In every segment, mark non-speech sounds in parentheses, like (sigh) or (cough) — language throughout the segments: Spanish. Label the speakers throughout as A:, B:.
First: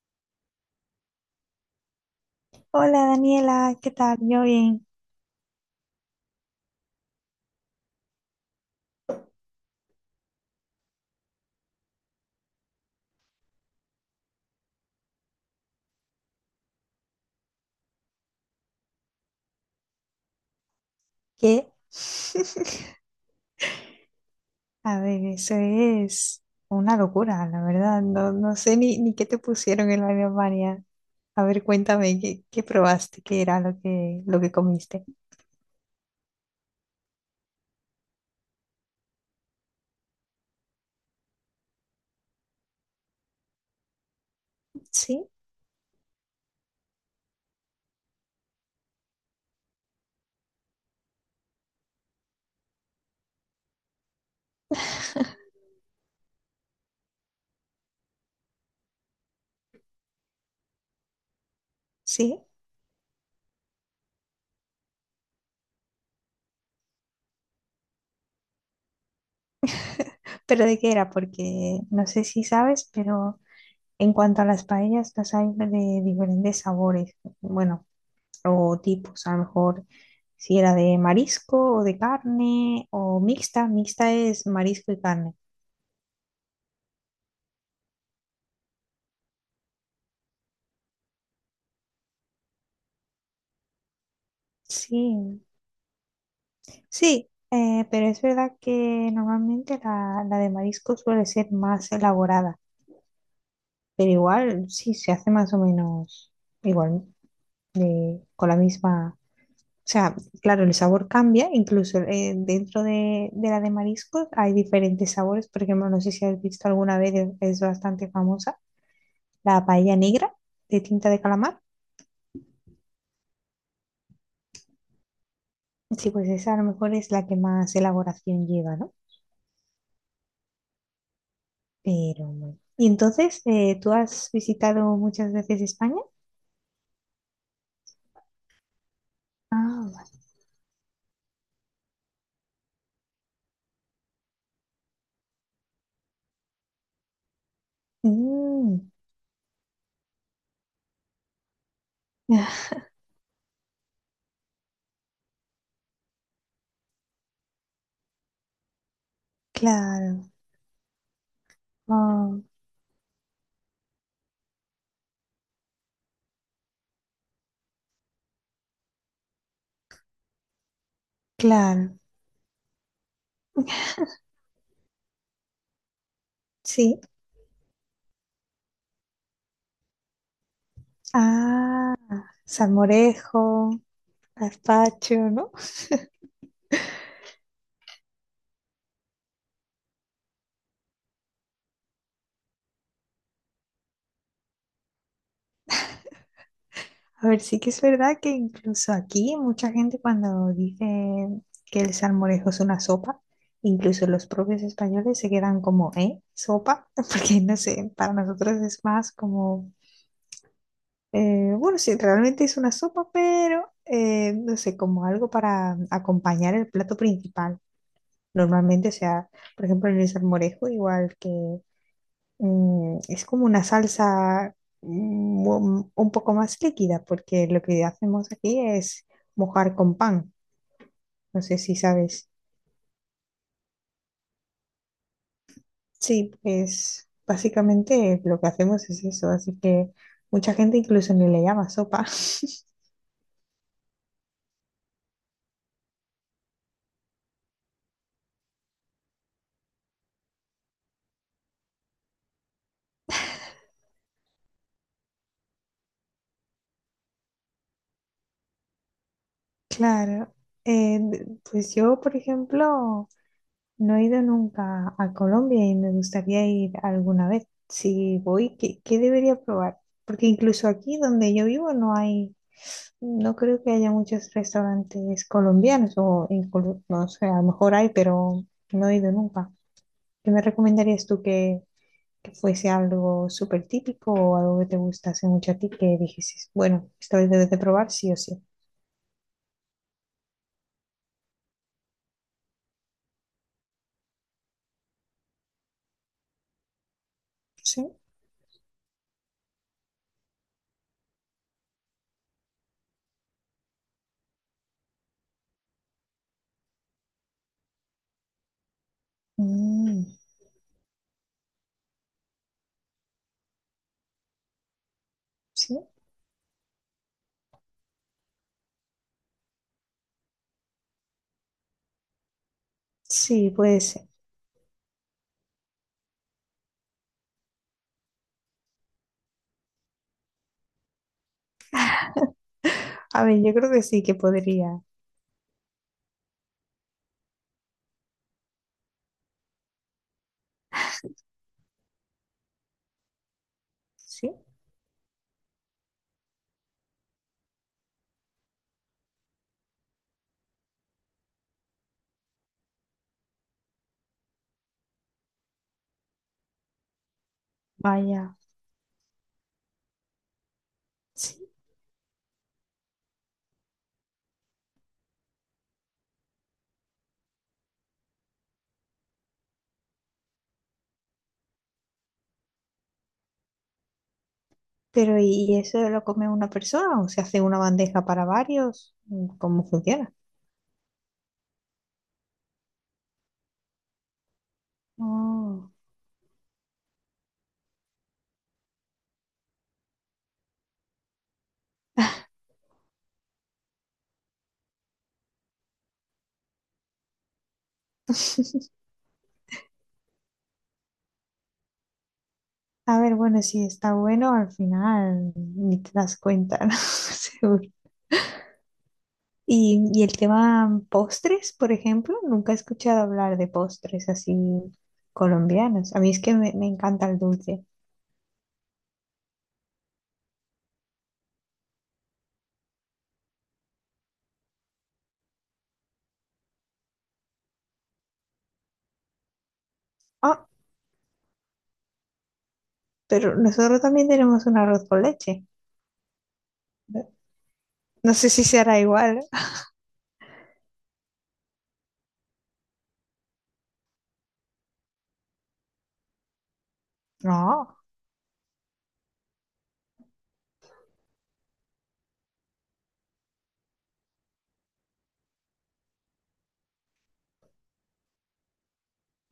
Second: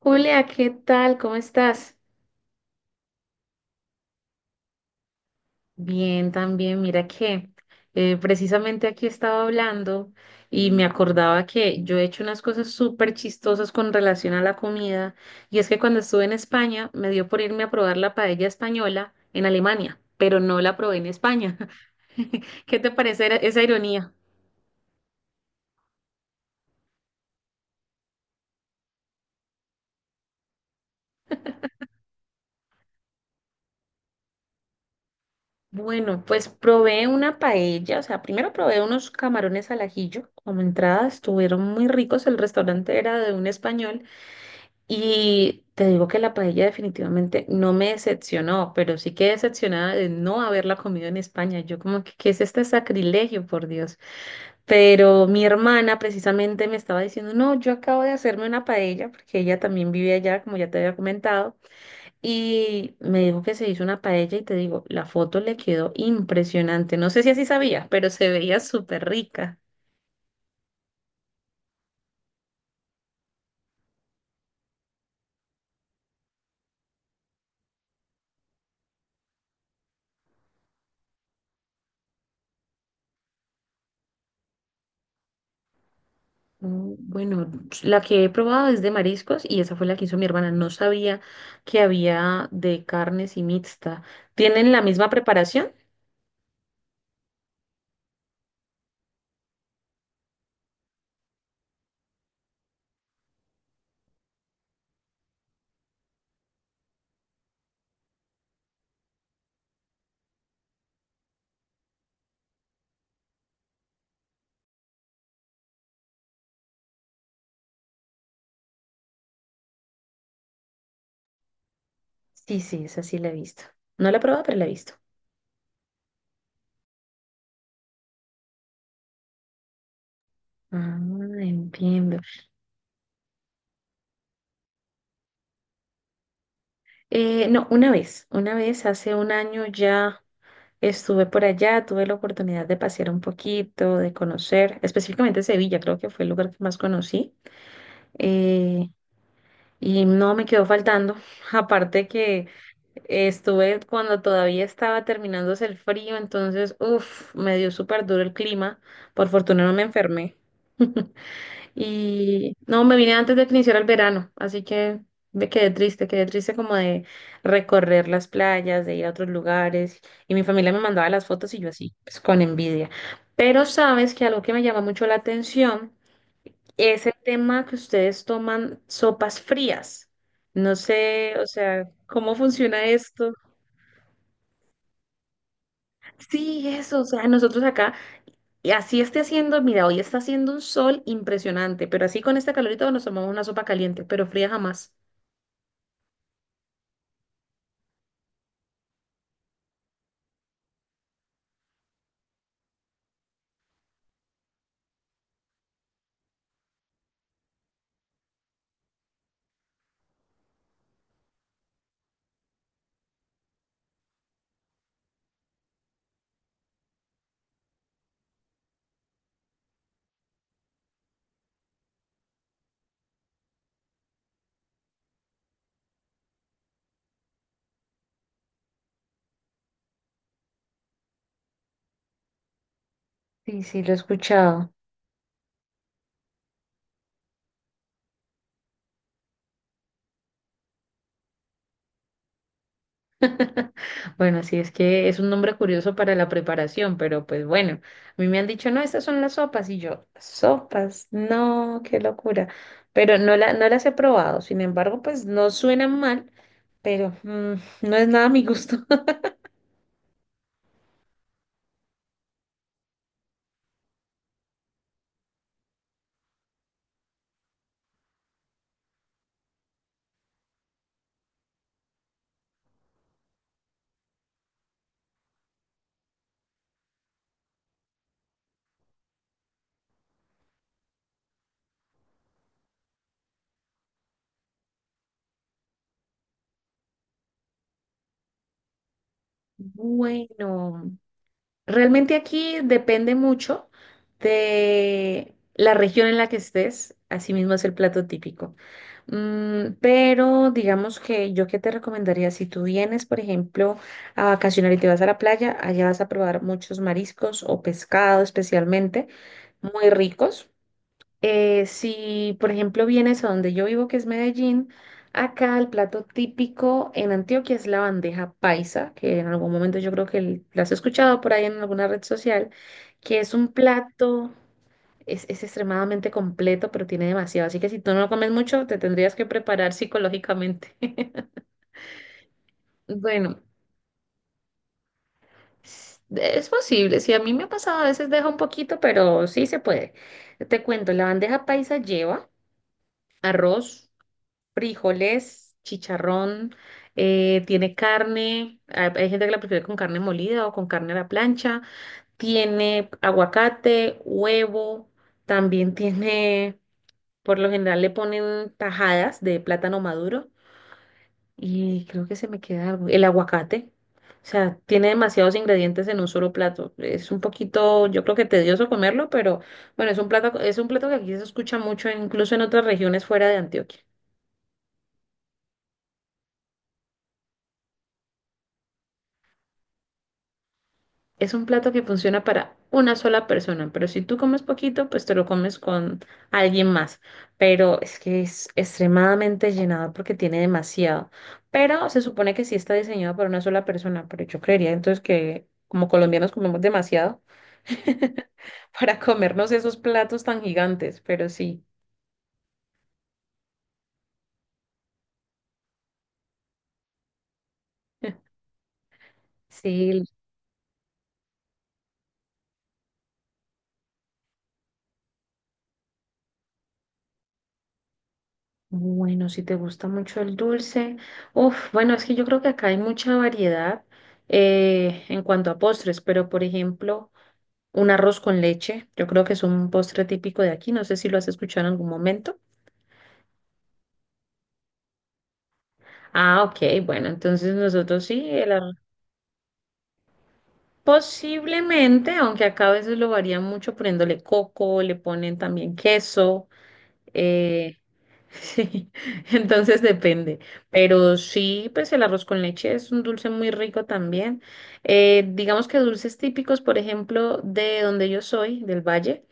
A: Julia, ¿qué tal? ¿Cómo estás?
B: Hola Daniela, ¿qué tal? Yo bien.
A: Bien, también. Mira que precisamente aquí estaba hablando y me acordaba que yo he hecho unas cosas súper chistosas con relación a la comida. Y es que cuando estuve en España me dio por irme a probar la paella española en Alemania, pero no la probé en España.
B: ¿Qué?
A: (laughs) ¿Qué te
B: (laughs)
A: parece esa ironía?
B: A ver, eso es una locura, la verdad. No, no sé ni qué te pusieron en la Alemania. A ver, cuéntame, ¿qué probaste? ¿Qué era lo que comiste?
A: Bueno, pues probé una paella, o sea, primero probé unos camarones al ajillo como entrada, estuvieron muy ricos, el restaurante era de un español.
B: Sí,
A: Y te digo que la paella definitivamente no me decepcionó, pero sí quedé decepcionada de no haberla comido en España. Yo como que, ¿qué es este sacrilegio, por Dios? Pero mi hermana precisamente me estaba diciendo, no, yo acabo de hacerme una paella, porque ella también vive allá, como ya te había comentado,
B: sí.
A: y me dijo que se hizo una paella y te digo, la foto le quedó impresionante. No sé si así sabías, pero se veía súper rica.
B: ¿Pero de qué era? Porque no sé si sabes, pero en cuanto a las paellas, las hay de diferentes sabores. Bueno, o tipos, a lo mejor si era de marisco o de carne o mixta, mixta es marisco y carne.
A: Mm, bueno, la que he probado es de mariscos y esa fue la que hizo mi hermana. No sabía que había de carnes y mixta. ¿Tienen la misma
B: Sí,
A: preparación?
B: sí, pero es verdad que normalmente la de marisco suele ser más elaborada, pero igual sí se hace más o menos igual, con la misma... O sea, claro, el sabor cambia, incluso dentro de la de mariscos hay diferentes sabores. Por ejemplo, no sé si has visto alguna vez, es bastante famosa la paella negra de tinta de calamar.
A: Sí, sí, esa sí la he visto. No la he probado, pero la he visto.
B: Sí, pues esa a lo mejor es la que más elaboración lleva, ¿no?
A: Ah, entiendo.
B: Pero bueno. Y entonces, ¿tú has visitado muchas veces España?
A: No, una vez, hace un año
B: Ah, vale.
A: ya estuve por allá, tuve la oportunidad de pasear un poquito, de conocer, específicamente Sevilla, creo que fue el lugar que más conocí.
B: Mm,
A: Eh, Y no me quedó faltando. (laughs) Aparte que
B: ah,
A: estuve cuando todavía estaba terminándose el frío, entonces, uff, me dio súper duro el clima. Por fortuna no me
B: claro.
A: enfermé. (laughs)
B: Ah,
A: Y no, me vine antes de que iniciara el verano, así que me quedé triste como de recorrer las playas, de ir a otros lugares. Y mi familia me mandaba las fotos y yo así,
B: claro.
A: pues con envidia. Pero sabes que algo que me llama mucho la atención
B: Sí.
A: es el tema que ustedes toman sopas frías. No sé, o sea,
B: Ah,
A: ¿cómo funciona esto?
B: salmorejo, gazpacho, ¿no? (laughs)
A: Sí, eso, o sea, nosotros acá, y así esté haciendo, mira, hoy está haciendo un sol impresionante, pero así con este calorito nos tomamos una sopa caliente, pero fría jamás.
B: A ver, sí que es verdad que incluso aquí mucha gente cuando dice que el salmorejo es una sopa, incluso los propios españoles se quedan como, ¿eh? ¿Sopa? (laughs) Porque no sé, para nosotros es más como, bueno, sí, realmente es una sopa, pero no sé, como algo para acompañar el plato principal. Normalmente, o sea, por ejemplo, en el salmorejo, igual que es como una salsa un poco más líquida, porque lo que hacemos aquí es mojar con pan. No sé si sabes.
A: Sí, sí, lo he escuchado.
B: Sí, pues básicamente lo que hacemos es eso, así que mucha gente incluso ni le llama sopa. (laughs)
A: (laughs) Bueno, sí, es que es un nombre curioso para la preparación, pero pues bueno, a mí me han dicho, no, estas son las sopas, y yo, sopas, no, qué locura, pero no, la, no las he probado, sin embargo, pues no suenan mal, pero mm, no es nada a mi gusto. (laughs)
B: Claro, pues yo, por ejemplo, no he ido nunca a Colombia y me gustaría ir alguna vez. Si voy, ¿qué debería probar? Porque incluso aquí donde yo vivo no hay. No creo que haya muchos restaurantes colombianos o en no sé, a lo mejor hay, pero no he ido nunca. ¿Qué me recomendarías tú que fuese algo súper típico o algo que te gustase mucho a ti que dijeses, bueno, esta vez debes de probar sí o sí?
A: Bueno, realmente aquí depende mucho de la región en la que estés, asimismo es el
B: Sí.
A: plato típico. Mm, pero digamos que yo qué te recomendaría, si tú vienes, por ejemplo, a vacacionar y te vas a la playa, allá vas a probar muchos mariscos o pescado especialmente, muy
B: Mm,
A: ricos. Si, por ejemplo, vienes a donde yo vivo, que es Medellín, acá el
B: sí,
A: plato típico en Antioquia es la bandeja paisa, que en algún momento yo creo que la has escuchado por ahí en alguna red social, que es un
B: sí, puede ser.
A: plato, es extremadamente completo, pero tiene demasiado. Así que si tú no lo comes mucho, te tendrías que preparar psicológicamente. (laughs)
B: A
A: Bueno,
B: ver, yo creo que sí que podría.
A: es posible. Si a mí me ha pasado, a veces deja un poquito, pero sí se puede. Te cuento, la bandeja paisa lleva arroz,
B: Sí,
A: frijoles, chicharrón, tiene carne, hay gente que la prefiere con carne molida o con carne a la plancha, tiene aguacate, huevo, también tiene, por lo general le
B: vaya,
A: ponen tajadas de plátano maduro
B: sí.
A: y creo que se me queda algo, el aguacate. O sea, tiene demasiados ingredientes en un solo plato. Es un poquito, yo creo que tedioso comerlo, pero bueno, es un plato que aquí se escucha mucho, incluso en otras regiones fuera de Antioquia.
B: Pero ¿y eso lo come una persona o se hace una bandeja para varios? ¿Cómo funciona?
A: Es un plato que funciona para una sola persona, pero si tú comes poquito, pues te lo comes
B: Oh.
A: con alguien más. Pero es que es extremadamente llenador porque tiene demasiado. Pero se supone que sí está diseñado para una sola persona, pero yo creería entonces que como colombianos comemos demasiado (laughs) para comernos esos platos tan gigantes, pero sí.
B: A ver, bueno, si está bueno, al final ni te das cuenta, (laughs) ¿no? Seguro.
A: (laughs)
B: Y,
A: Sí,
B: y el tema postres, por ejemplo, nunca he escuchado hablar de postres así colombianos. A mí es que me encanta el dulce.
A: bueno, si te gusta mucho el dulce. Uf, bueno, es que yo creo que acá hay mucha variedad en cuanto a postres, pero por ejemplo... Un arroz con leche, yo creo que es un postre típico
B: Ah,
A: de aquí, no sé si lo has escuchado en algún momento.
B: pero nosotros también tenemos un arroz con leche.
A: Ah, ok, bueno,
B: No
A: entonces nosotros
B: no
A: sí,
B: sé si
A: el arroz.
B: será igual. (laughs)
A: Posiblemente, aunque acá a veces lo varían mucho poniéndole coco, le ponen también queso.
B: No,
A: Eh, (laughs) sí, entonces depende. Pero sí, pues el arroz con leche es un dulce muy rico también. Digamos que dulces típicos, por ejemplo, de donde yo soy, del Valle,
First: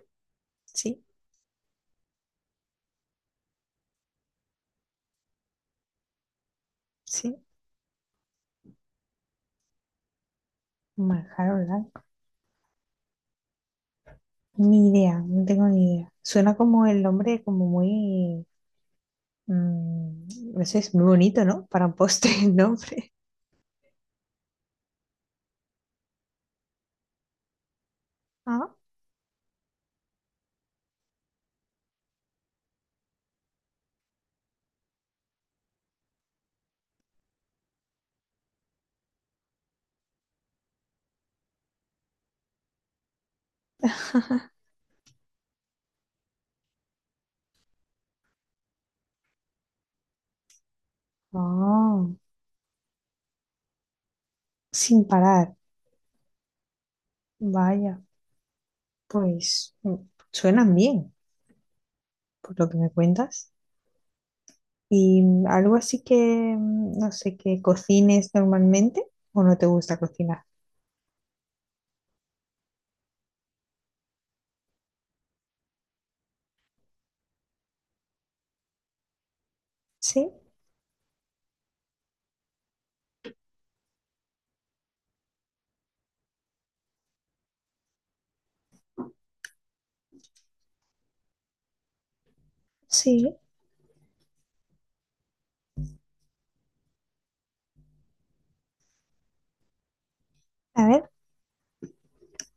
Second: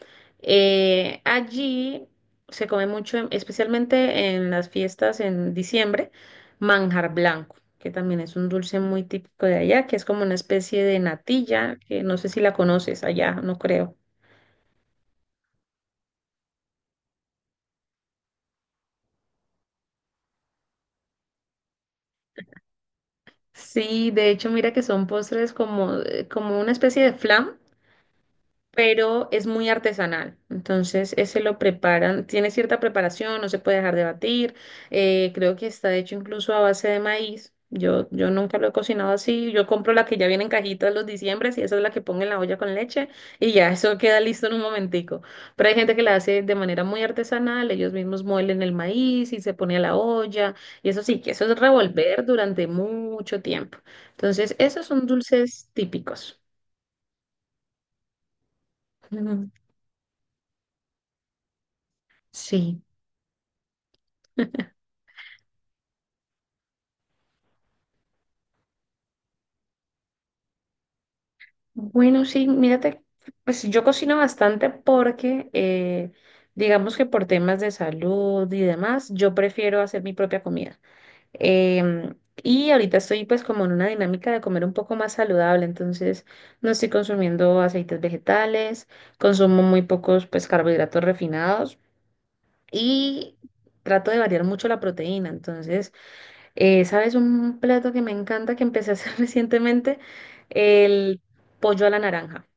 B: sí,
A: allí se come mucho, especialmente en las fiestas en diciembre, manjar
B: sí.
A: blanco, que también es un dulce muy típico de allá, que es como una especie de
B: Manjar
A: natilla, que
B: blanco.
A: no sé si la conoces allá, no creo.
B: Ni idea, no tengo ni idea. Suena como el nombre, como muy... no sé, es muy bonito, ¿no? Para un postre (laughs) el nombre.
A: Sí, de hecho, mira que son postres como, como una especie de flan,
B: Ah,
A: pero es muy artesanal. Entonces, ese lo preparan, tiene cierta preparación, no se puede dejar de batir. Creo que está hecho incluso a base de maíz. Yo nunca lo he cocinado así. Yo compro la que ya viene en cajitas los diciembres y esa es la que pongo en la olla con leche y ya (laughs) eso queda listo en un
B: (laughs)
A: momentico. Pero hay gente que la hace de manera muy artesanal, ellos mismos muelen el maíz y se pone a la olla y eso sí, que eso es
B: ah,
A: revolver durante mucho tiempo. Entonces, esos son
B: sin parar.
A: dulces típicos.
B: Vaya,
A: (laughs) Ujú.
B: pues suenan bien, por lo que
A: Sí.
B: me cuentas. ¿Y algo así que, no sé, que cocines normalmente o no te gusta cocinar?
A: Bueno, sí, mírate, pues yo cocino bastante porque, digamos que por temas de salud y demás, yo prefiero hacer mi
B: Sí,
A: propia comida. Em, y ahorita estoy pues como en una dinámica de comer un poco más saludable, entonces no estoy consumiendo aceites vegetales, consumo muy pocos pues carbohidratos refinados
B: sí.
A: y trato de variar mucho la proteína. Entonces, ¿sabes un plato que me encanta que empecé a hacer (laughs) recientemente?
B: A ver,
A: El pollo a la naranja.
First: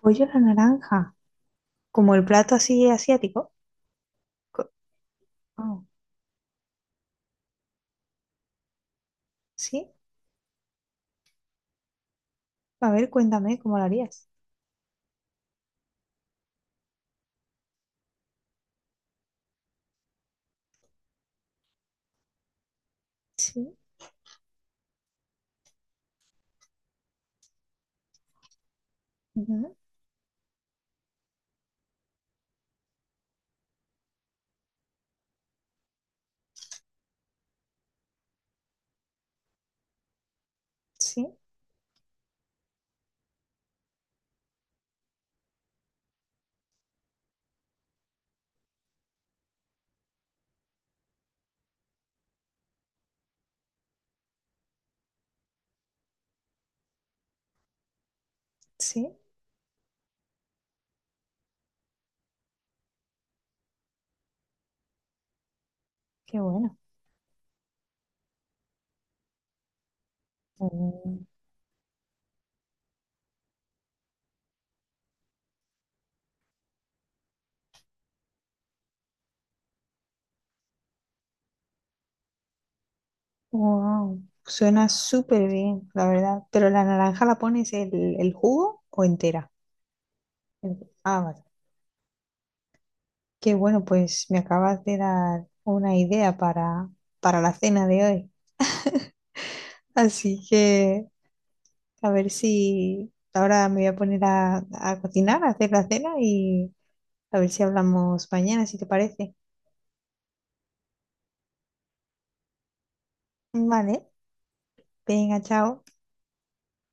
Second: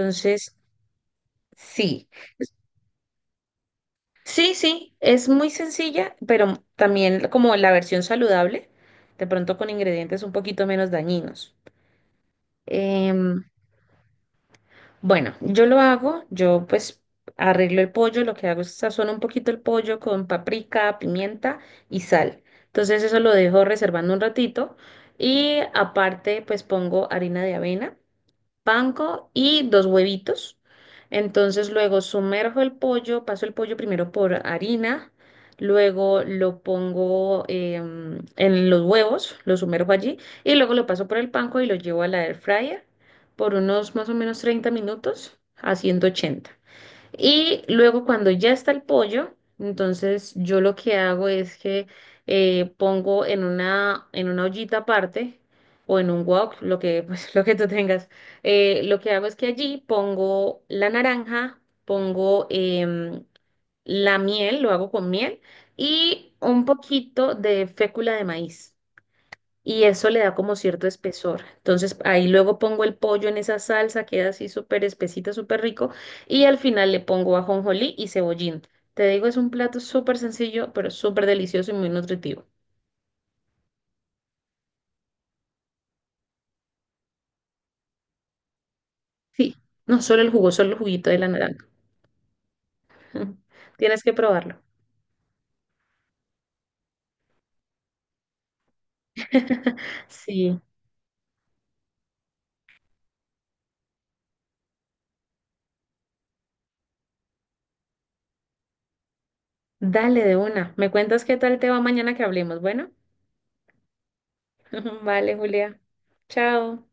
B: pollo a la naranja,
A: sí.
B: como el plato así asiático.
A: Sí,
B: Co-
A: sí, es muy
B: oh,
A: sencilla, pero también como la versión saludable, de pronto con
B: sí,
A: ingredientes un poquito menos dañinos.
B: a ver,
A: Em,
B: cuéntame cómo lo harías.
A: bueno, yo lo hago, yo pues arreglo el pollo, lo que hago es sazono un poquito el pollo con paprika, pimienta y sal. Entonces eso lo dejo
B: Sí,
A: reservando un ratito y aparte pues pongo harina de avena, panko y
B: ujú,
A: dos huevitos. Entonces luego sumerjo el pollo, paso el pollo primero por harina, luego lo pongo en los huevos, lo sumerjo allí y luego lo paso por
B: sí,
A: el panko y lo llevo a la air fryer por unos más o menos 30 minutos a 180. Y luego cuando ya está el pollo, entonces yo lo que hago es que pongo en una ollita aparte o en un wok, lo que, pues, (laughs) lo que tú tengas. Lo que
B: sí,
A: hago es que allí pongo la naranja, pongo la miel, lo hago con miel y
B: qué
A: un
B: bueno.
A: poquito de fécula de maíz y eso le da como cierto espesor. Entonces ahí luego pongo el pollo en esa salsa, queda así súper espesita, súper rico, y al final le pongo ajonjolí y cebollín. Te digo, es un plato súper sencillo, pero súper delicioso y muy nutritivo.
B: Wow, suena súper bien, la verdad. Pero la naranja la pones el jugo o entera.
A: Sí, no solo el jugo, solo el juguito de
B: Ah,
A: la
B: vale.
A: naranja. (laughs)
B: Qué bueno,
A: Tienes que
B: pues me
A: probarlo.
B: acabas de dar una idea para la cena de hoy.
A: (laughs)
B: Así
A: Sí,
B: que a ver si ahora me voy a poner a cocinar, a hacer la cena y a ver si hablamos mañana, si te parece.
A: dale de una. Me cuentas qué tal te va mañana que hablemos. Bueno,
B: Vale,
A: (laughs) vale,
B: venga,
A: Julia.
B: chao.
A: Chao.